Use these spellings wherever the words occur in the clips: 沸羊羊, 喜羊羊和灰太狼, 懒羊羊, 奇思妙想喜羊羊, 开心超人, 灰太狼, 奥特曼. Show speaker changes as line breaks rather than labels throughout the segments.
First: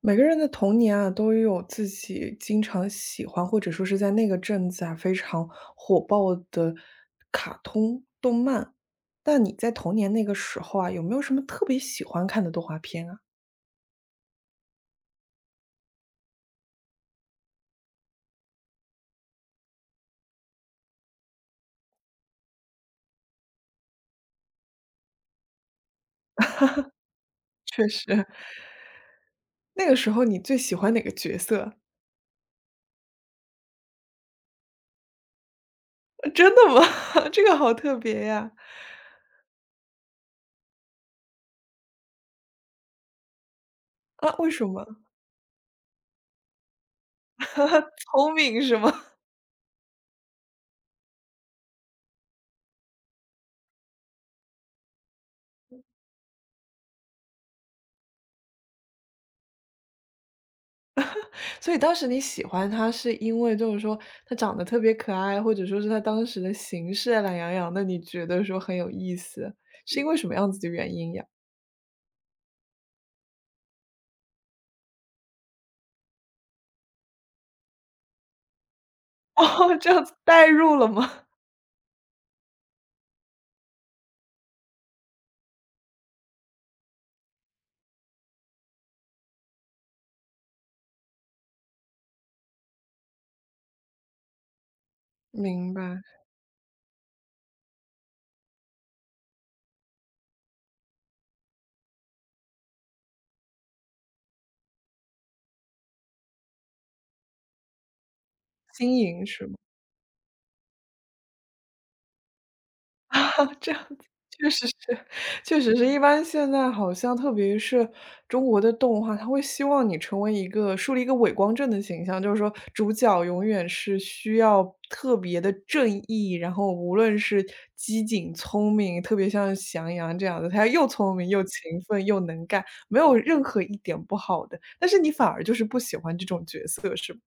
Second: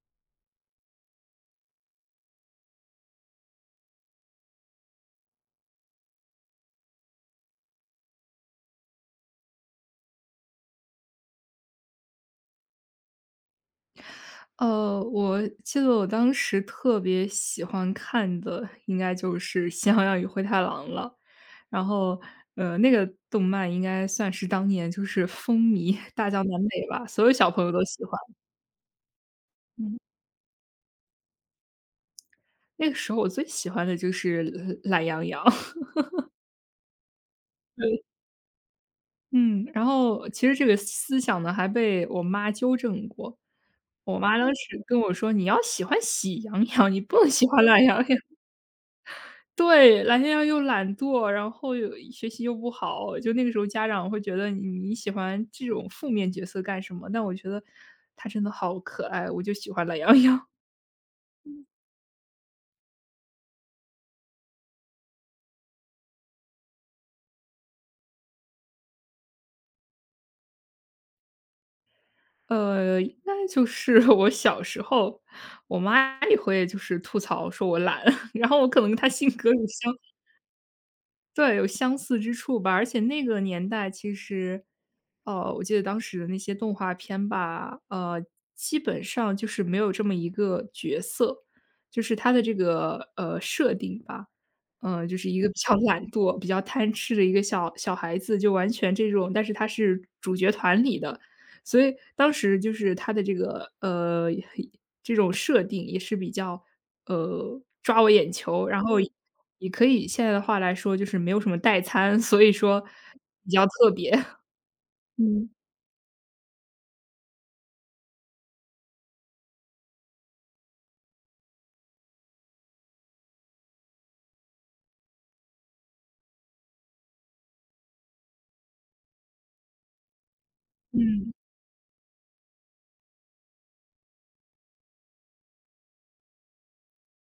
每个人的童年啊，都有自己经常喜欢，或者说是在那个镇子啊非常火爆的卡通动漫。但你在童年那个时候啊，有没有什么特别喜欢看的动画片啊？
我记得我当时特别喜欢看的，应该就是《喜羊羊与灰太狼》了。然后，那个动漫应该算是当年就是风靡大江南北吧，所有小朋友都
确
喜
实，
欢。
那个
嗯。
时候你最喜欢哪个角色？
那个时候我最喜欢的就是懒羊羊，
真的吗？这个好特
对，
别呀！
嗯，然后其实这个思想呢，还被我妈纠正过。我
啊，
妈当
为什
时
么？
跟我说："你要喜欢喜羊羊，你不能喜欢懒羊羊。"
聪明是吗？
对，懒羊羊又懒惰，然后又学习又不好，就那个时候家长会觉得你喜欢这种负面角色干什么？但我觉得他真的好可爱，我就喜欢懒羊羊。
所以当时你喜欢他是因为就是说他长得特别可爱，或者说是他当时的形式啊懒洋洋的，你觉得说很有意思，是因为什么样子的原因呀？
应该就是 我小时候，我妈也会就是吐槽说我懒，然后我可能跟她性 格
哦，这样子代入了吗？
对，有相似之处吧。而且那个年代其实，哦，我记得当时的那些动画片吧，基本上就是没有这么一个角色，就是它的这个设定吧，就是一个比较
明白，
懒惰、比较贪吃的一个小小孩子，就完全这种，但是他是主角团里的，所以当时就是他的这个这种设定也是比较抓我眼球，然
经
后嗯
营是吗？
也可以现在的话来说就是没有什么代餐，所以说比 较
这样
特
子，
别。
确实是，
嗯。
确实是。一般现在好像特别是中国的动画，它会希望你成为一个树立一个伪光正的形象，就是说主角永远是需要特别的正义，然后无论是机警、聪明，特别像翔阳这样的，他又聪明
嗯，
又勤奋又能干，没有任何一点不好的。但是你反而就是不喜欢这种角色，是吗？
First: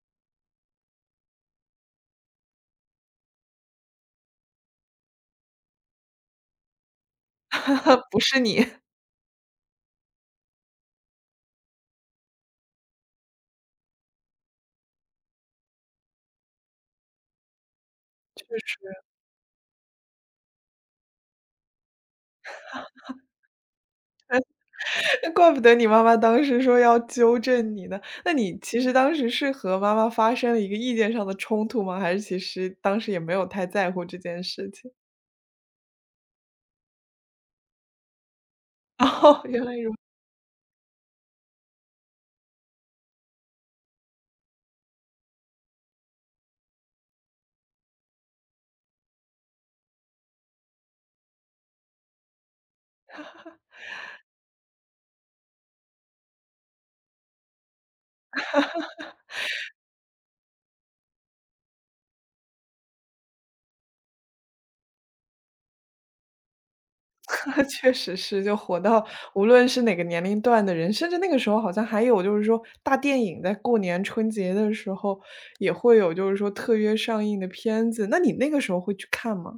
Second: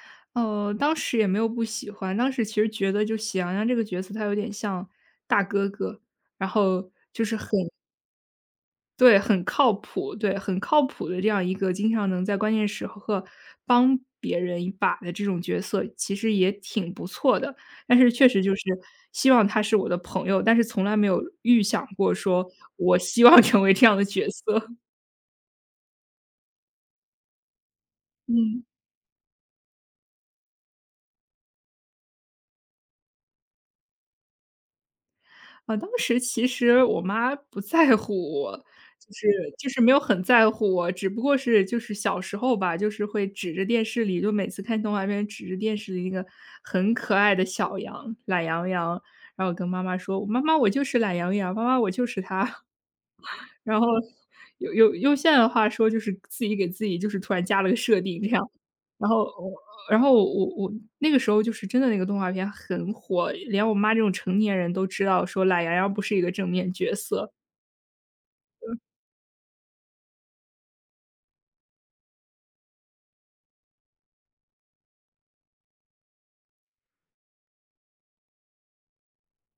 当时也没有不喜欢，当时其实觉得就喜羊羊这个角色他有点像大哥哥，然后就是很
不是你。
对，很靠谱，对，很靠谱的这样一个经常能在关键时刻帮别人一把的这种角色，其实也挺不错的。但是确实
确
就是
实
希望他是我的朋友，但是从来没有预想过说我希望 成为这样的角色，
那怪不得你妈妈当时说要纠正你呢。那你
嗯。
其实当时是和妈妈发生了一个意见上的冲突吗？还是其实当时也没有太在乎这件事情？
啊，当时其实我妈不在乎我，就
哦，
是
原来
没
如此，
有很在乎我，只不过是就是小时候吧，就是会指着电视里，就每次看动画片，指着电视里那个很可爱的小羊，懒羊羊，然后跟妈妈说："妈妈，我就是懒羊羊，妈妈，我就是它。"然后用现在的话说，就是自己给自己就是突然加了个设定，这样。然后我然后我那个时候就是真的那个动画片很火，连我妈这种成年人都知道说懒羊羊不是一个正面角色。
确实是，就火到无论是哪个年龄段的人，甚至那个时候好像还有就是说大电影在过年春节的时候也会有就是说特约上映的片子，那你那个时候会去看吗？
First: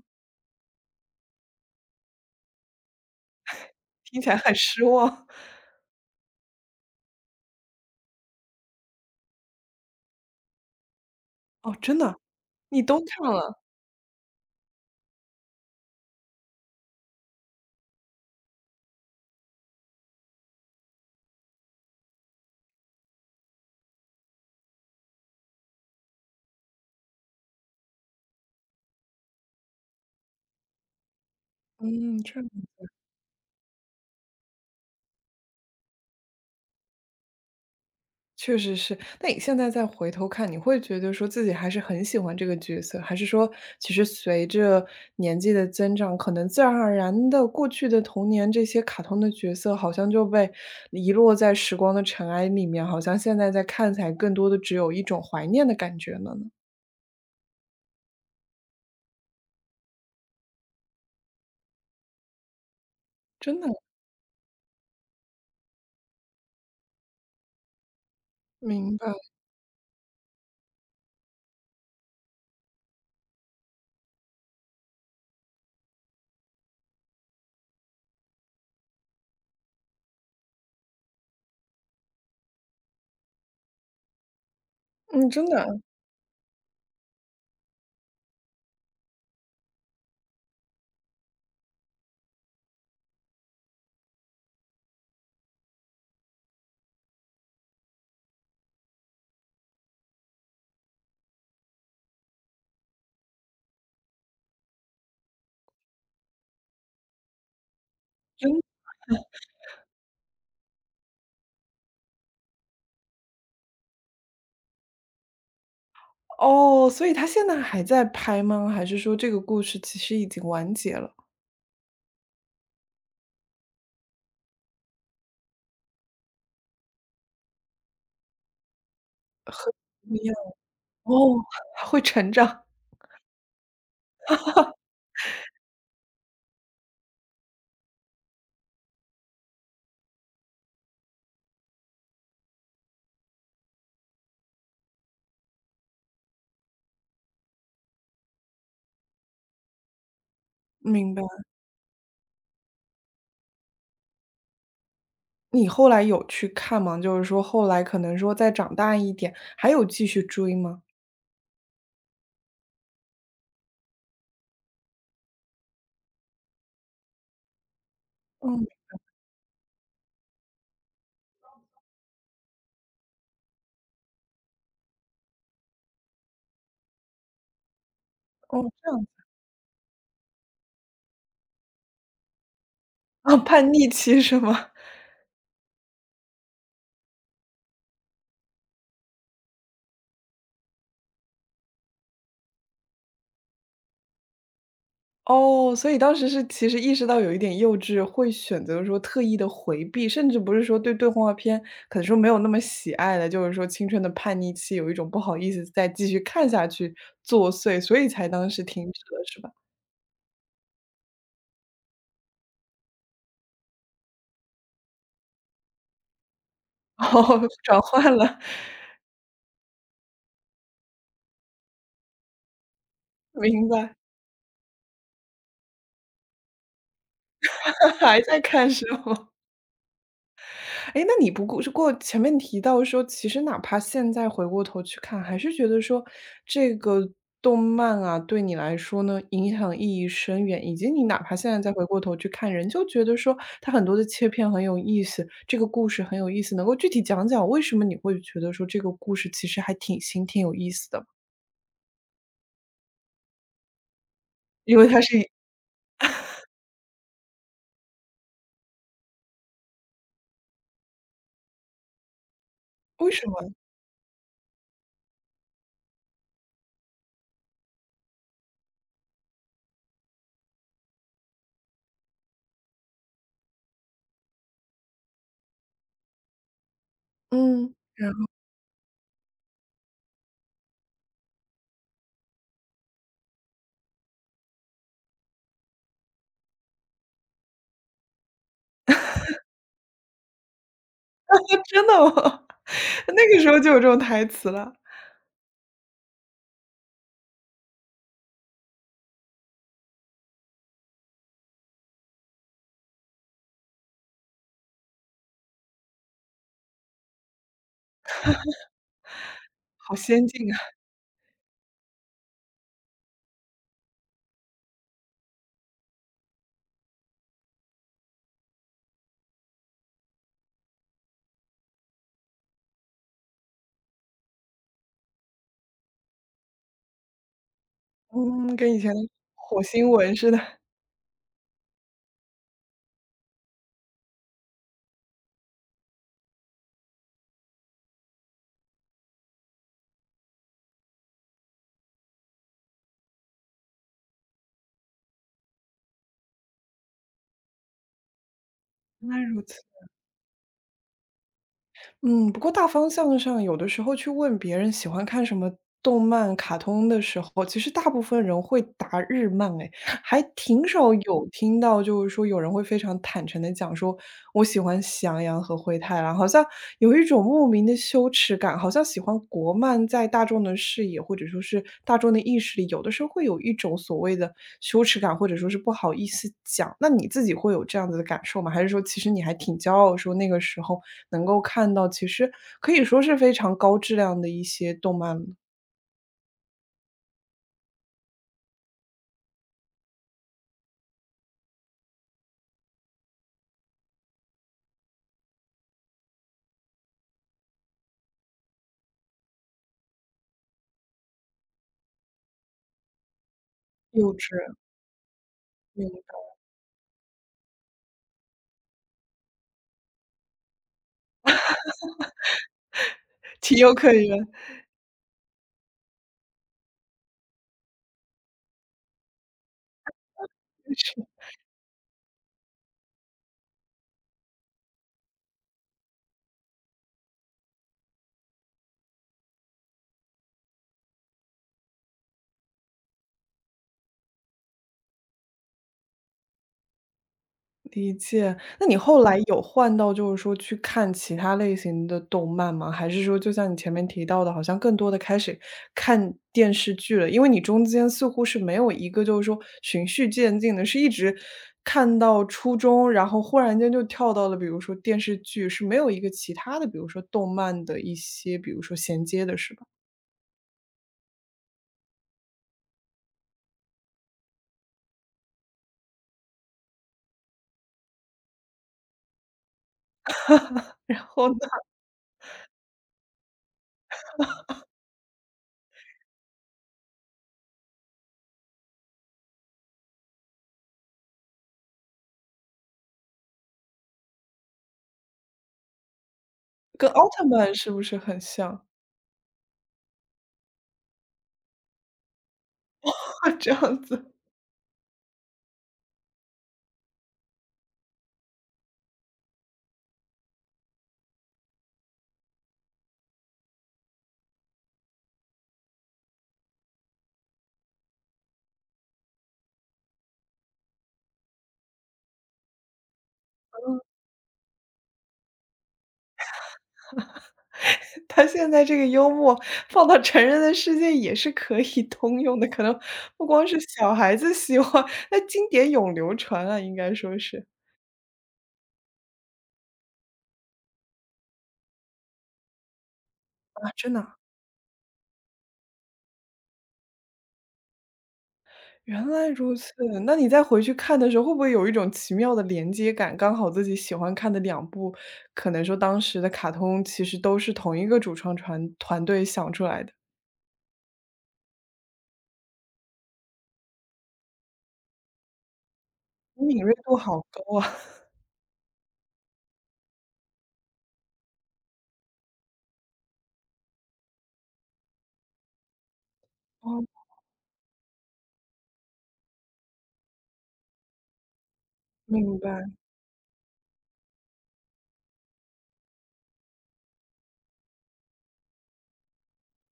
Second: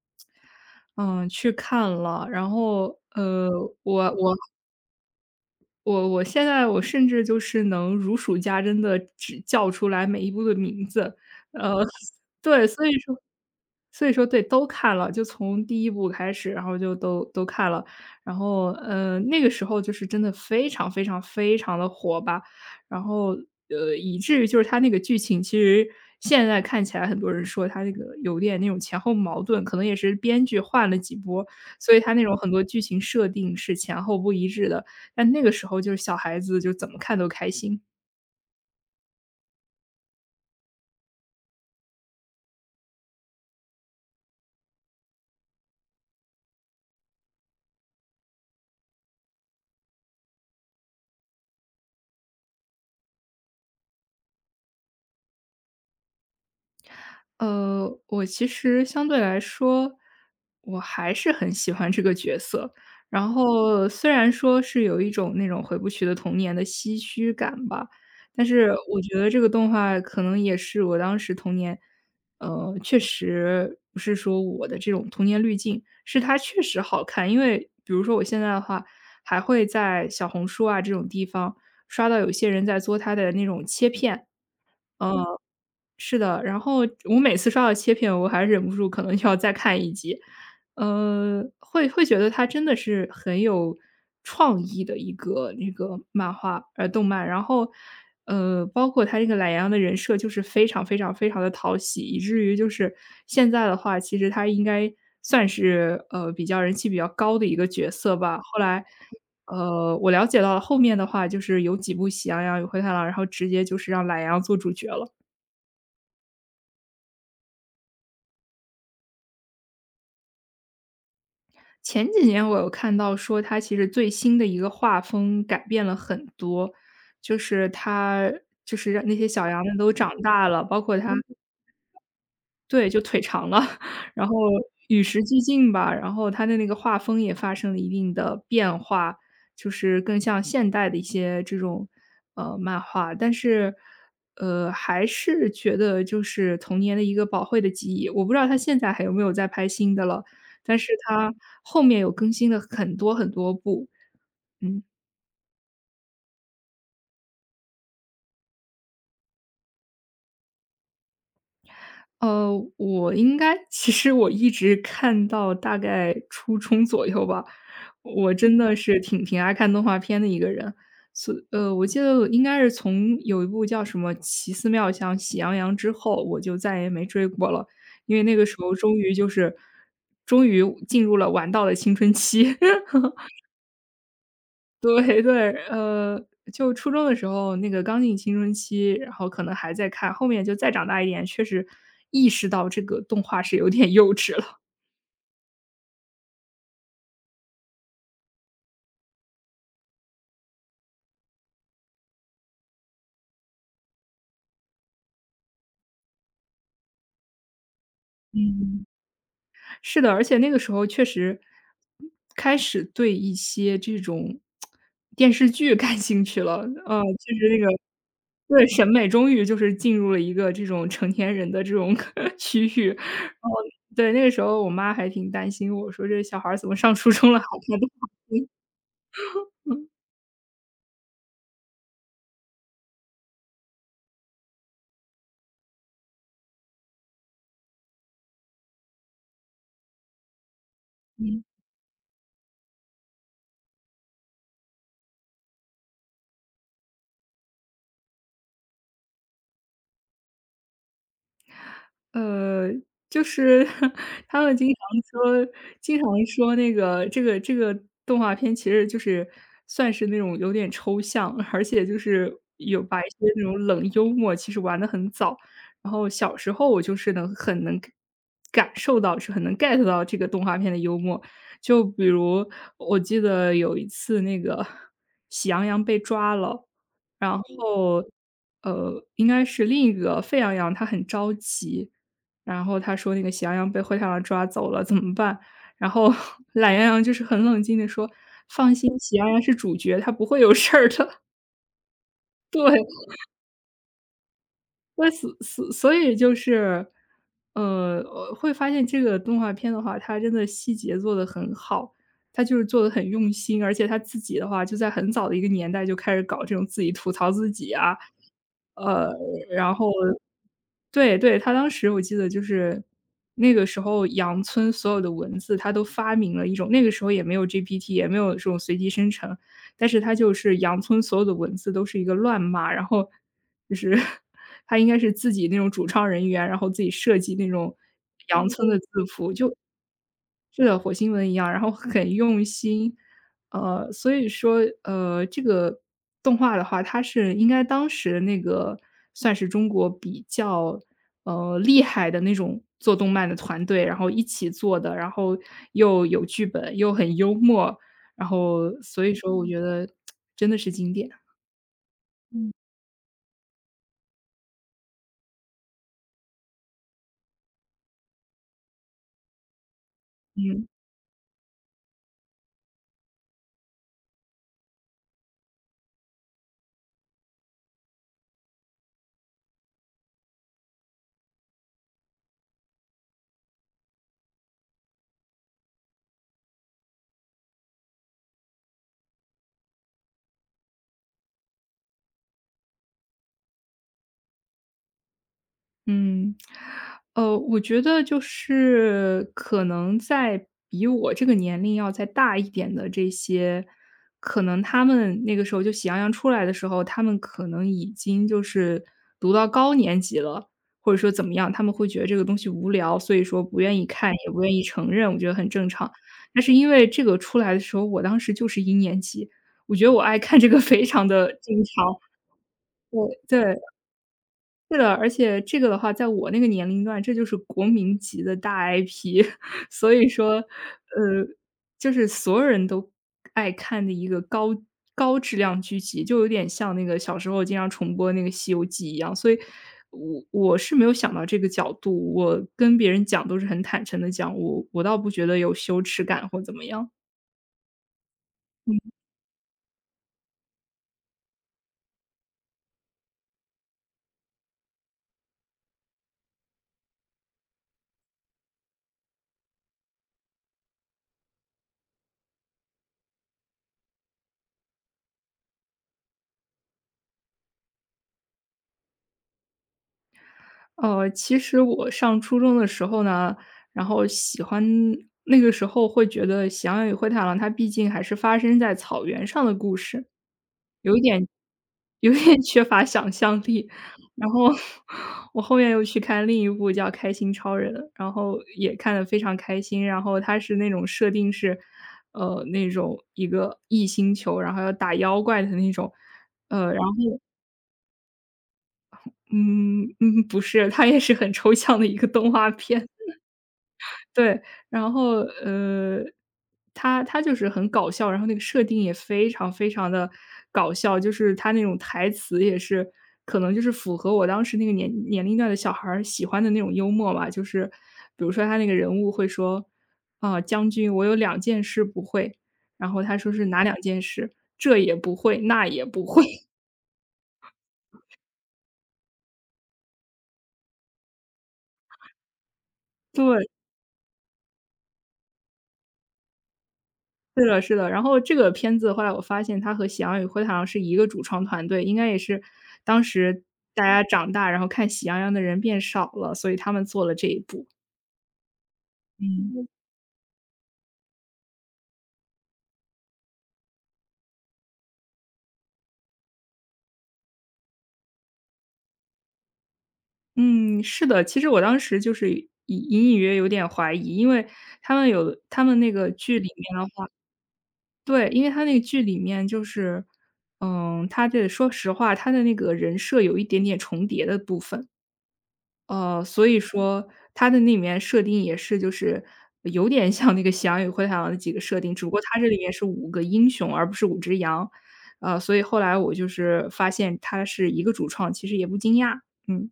嗯，去看了，然后，呃，我
听起
我
来很失望。
我现在我甚至就是能如数家珍的只叫出来每一部的名字，呃，
哦，真 的啊？
对，
你都看了？
所以说对，都看了，就从第一部开始，然后就都看了。然后，那个时候就是真的非常非常非常的火吧，然后，以至于就是它那个剧情，其实现在看起来很多人说它那个有点那种前后矛盾，可能也是编剧换了几波，所以它
嗯，
那种
这
很
样
多剧情设定是前后不一致的，但那个时候就是小孩子就怎么看都开心。
确实是。那你现在再回头看，你会觉得说自己还是很喜欢这个角色，还是说其实随着年纪的增长，可能自然而然的，过去的童年这些卡通的角色好像就被遗落在时光的尘埃里面，好像现在在看起来更多的只有一种怀念的感觉了呢？
我其实相对来说，我还是很喜欢这个角色。然
真的，
后虽然说是有一种那种回不去的童年的唏嘘感吧，但是
明
我
白。
觉得这个动画可能也是我当时童年，确实不是说我的这种童年滤镜，是它确实好看。因为比如说我现在的话，还会在小红书啊这种地方刷到有些人在做它的那种切片，
嗯，
呃
真的，
是的，然后我每次刷到切片，我还忍不住可能要再看一集，会觉得它真的是很有创意的一个那个漫画动漫。然后，包括他这个懒羊羊的人设就是非常非常非常的讨喜，以至于就是现在的话，其实他应该算是，比较人气比较高的一个角色吧。后
真
来，我了解到后面的话，就是有几部《喜羊羊与灰太狼》，然后直接就是让懒羊做主角了。
哦，所以他现在还在拍吗？还是说这个故事其实已经完结了？
前几年我有看到说它其实最新的一个画风改变了很多，就是它就是让那些小羊们都
怎
长
么样
大了，包括它嗯
哦，还会成长，
对，就腿长了，然后与时俱进吧，然后他的那个画风也发生了一定的变化，就是更像现代的一些这种，漫画。但是，还是觉得就是童年的一个宝贵的记忆。我不知道他现在还有没有在拍新的了，但是
明白。
他后面有更新了很多很多部，嗯。
你后来有去看吗？就是说后来可能说再长大一点，还有继续追吗？
呃，我应该其实我一直看到大概初中左右吧，我真
嗯，
的是挺爱看动画片的一个人。我记得应该是从有一部叫什么《奇思妙想喜羊羊》之后，我就再也没追过了，因为那个时
哦，
候
这样子，
终于进入了玩到了青春期。
啊，叛逆期是吗？
对对，就初中的时候，那个刚进青春期，然后可能还在看，后面就再长大一点，确实意识到这个动画是有点幼稚了。
哦，所以当时是其实意识到有一点幼稚，会选择说特意的回避，甚至不是说对动画片可能说没有那么喜爱了，就是说青春的叛逆期有一种不好意思再继续看下去作祟，所以才当时
嗯。
停止了是吧？
是的，而且那个时候确实开始对一些这种电视剧感兴趣了，就
哦，
是那个
转换了，
对，审美终于就是进入了一个这种成年人的这种 区域。哦，
明白，
对，那个时候我妈还挺担心我，说这小孩儿怎么上初中了还看动
还在看是吗？
漫
哎，那你不过是过前面提到说，其实哪怕现在回过头去看，还是觉得说这个动漫啊，对你来说呢，影响意义深远，以及你哪怕
嗯。
现在再回过头去看，人就觉得说它很多的切片很有意思，这个故事很有意思，能够具体讲讲为什么你会觉得说这个故事其实还挺新、挺有意思的吗？
呃，就是 他们经
因为它
常
是一
说，经常说那个这个动画片其实就是算是那种有点抽象，而且就是有把一
为
些
什
那
么？
种冷幽默其实玩的很早。然后小时候我能感受到，是很能 get 到这个动画片的幽默。就比如我记得有一次那个喜羊羊被抓了，然
嗯，
后应该是另一个沸羊羊，他很着急。然后他说那个喜羊羊被灰太狼抓走了，怎么办？然后 懒羊羊就是很冷静地说："放心，喜羊羊是主角，他不会有事儿的。
真的吗？
对，
那个时候就有这种台词了，
那所以就是，我会发现这个动画片的话，它真的细节做的很好，它就是做的很用心，而且它自己的话就在很早的一个年代就开始搞这种自己吐槽自己啊，呃，然后
好先进啊，
对对，他当时我记得就是那个时候羊村所有的文字，他都发明了一种那个时候也没有 GPT，也没有这种随机生成，但是他就是羊村所有的文字都是一个乱码，然后就是 他应该是自己那种主创人员，然后自己设计那种羊
嗯，
村
跟
的
以前
字符，就
火星文似的。
是的，火星文一样，然后很用心。所以说，这个动画的话，它是应该当时那个算是中国比较，厉害的那种做动漫的团队，然后一起做的，然后又有剧本，又很幽默，然后所
原
以
来
说
如
我嗯觉
此，
得真的是经典，
嗯，不过大方向上，有的时候去问别人喜欢看什么动漫、卡通的时候，其实大部分人会答日漫，哎，还
嗯。
挺少有听到，就是说有人会非常坦诚的讲说，我喜欢喜羊羊和灰太狼，好像有一种莫名的羞耻感，好像喜欢国漫在大众的视野或者说是大众的意识里，有的时候会有一种所谓的羞耻感，或者说是不好意思讲。那你自己会有这样子的感受吗？还是说其实你还挺骄傲，说那个时候？能够看到，其实可以说是非常高质量的一些动漫了
嗯，我觉得就是可能在比我这个年龄要再大一点的这些，可能他们那个时候就《喜羊羊》出来的时候，他们可能已经就是读到高年级了，或者说怎么样，他们会觉得这个东西无聊，所以说不愿意看，
幼
也不愿
稚，
意承认，我觉得很正
明
常。
白
但是因为这个出来的时候，我当时就是一年级，我觉得我爱看这个非常的正常，对
情
对。
有可原，
是的，而且这个的话，在我那个年龄段，这就是国民级的大 IP,所以说，
是
呃，就是所有人都爱看的一个高质量剧集，就有点像那个小时候经常重播那个《西游记》一样。所以我是没有想到这个角度，我跟别人讲都是很坦诚的讲，我倒不觉得有羞耻感或怎么样。
那你后来有换到就是说去看其他类型的动漫吗？还是说就像你前面提到的，好像更多的开始看电视剧了？因为你中间似乎是没有一个就是说循序渐进的，是一直看到初中，然后忽然间就跳到了比如说电视剧，是没有一个其他的，比如说动漫的一些，比如说衔接的是吧？
其实我上初中的时候呢，然后喜欢那个时候会觉得《喜羊羊与灰太狼》它毕竟还是发生在草原上的故事，有一
然
点
后呢？
有一点缺乏想象力。然后我后面又去看另一部叫《开心超人》，然后也看得非常开心。然后它是那种设定是，那种一个异星球，然后要打妖怪的那种，呃，然
跟
后
奥特曼是不是很像？
嗯嗯，不是，它也是很抽象的一个动画片，
这样子，
对。然后，它就是很搞笑，然后那个设定也非常非常的搞笑，就是它那种台词也是可能就是符合我当时那个年龄段的小孩儿喜欢的那种幽默吧。就是比如说他那个人物会说："啊，将军，我有两件事不会。"然后他说是哪两件事？"这也不会，那也不会。
他现在这个幽默放到成人的世界也是可以通用的，可能不
对。
光是小孩子喜欢，那经典永流传啊，应该说是。
是的是的，然后这个片子后来我发现它和《喜羊羊与灰太狼》是一个主创团队，应该也是当时
啊，
大
真的
家
啊
长大，然后看《喜羊羊》的人变少了，所以他们做了这一部。
原来如
嗯。
此，那你再回去看的时候，会不会有一种奇妙的连接感？刚好自己喜欢看的两部，可能说当时的卡通其实都是同一个主创团团队想出来的，
嗯，是的，其实我当时就是隐隐约有点怀疑，因为他们有他们那个剧里
敏锐
面的
度
话
好高啊。
对，因为他那个剧里面就是，嗯，他这说实话，他的那个人设有一点点重叠的部分。所以
哦，
说它的那里面设定也是就是有点像那个《喜羊羊与灰太狼》的几个设定，只不过
明
它这里
白。
面是5个英雄，而不是5只羊。所以后来我就是发现它是一个主创，其实也不惊讶。嗯，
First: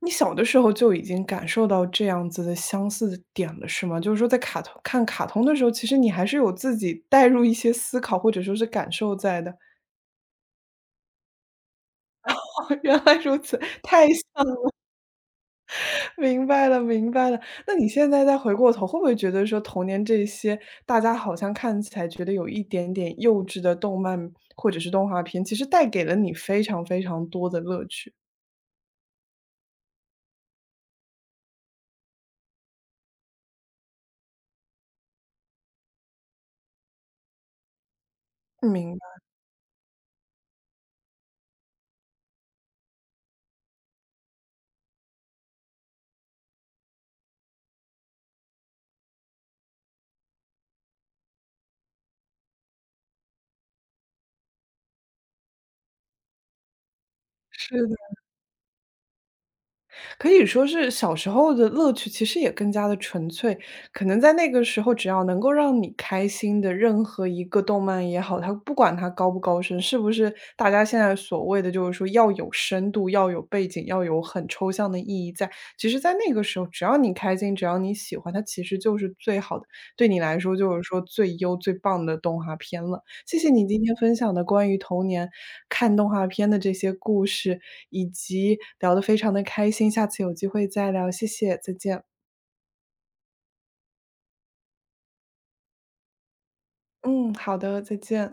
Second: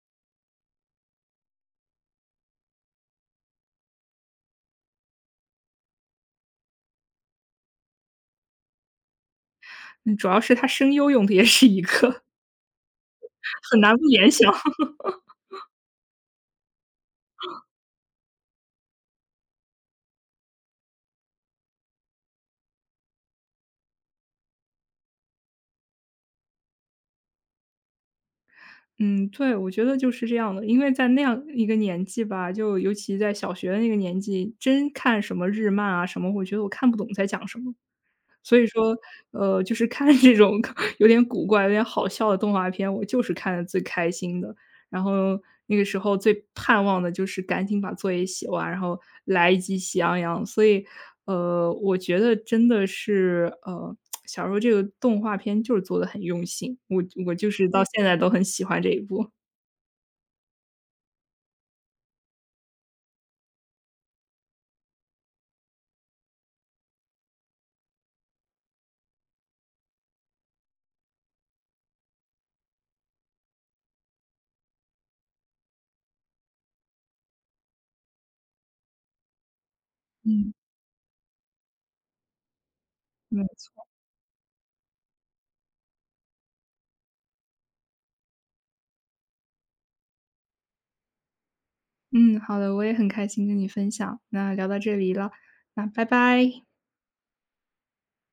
你小的时候就已经感受到这样子的相似的点了，是吗？就是说在卡通看卡通的时候，其实你还是有自己带入一些思考或者说是感受在的。
嗯，主要是它声优用的也是一个，
哦，原来如此，
很难不
太像
联想。
了，明白了，明白了。那你现在再回过头，会不会觉得说童年这些大家好像看起来觉得有一点点幼稚的动漫或者是动画片，其实带给了你非常非常多的乐趣？
嗯，对，我觉得就是这样的。因为在那样一个年纪吧，就尤其在小学的那个年纪，真看什么日漫啊什么，我觉得我看不懂在讲什么。所以
嗯
说，
明白，
就是看这种 有点古怪、有点好笑的动画片，我就是看的最开心的。然后那个时候最盼望的就是赶紧把作业写完，然后来一集《喜羊羊》。所以，我觉得真的是，小时候这个动画片就是做的很用心，我就是
是
到嗯
的。
现在都很喜欢这一部。
可以说是小时候的乐趣其实也更加的纯粹，可能在那个时候只要能够让你开心的任何一个动漫也好，它不管它高不高深，是不是大家现在所谓的就是说要有深度、要有背景、要有很抽象的意义在，其实在那个时候，只要你开心，只要你喜欢，它其实就是最好的，对你来
嗯，
说就是说最优最棒的动画片了。谢
没
谢你今
错。
天分享的关于童年看动画片的这些故事，以及聊得非常的开心，下次有机会再聊，谢谢，再见。
嗯，好的，我也很开心跟你分享，那聊到这里了，那拜拜。
嗯，好的，再见。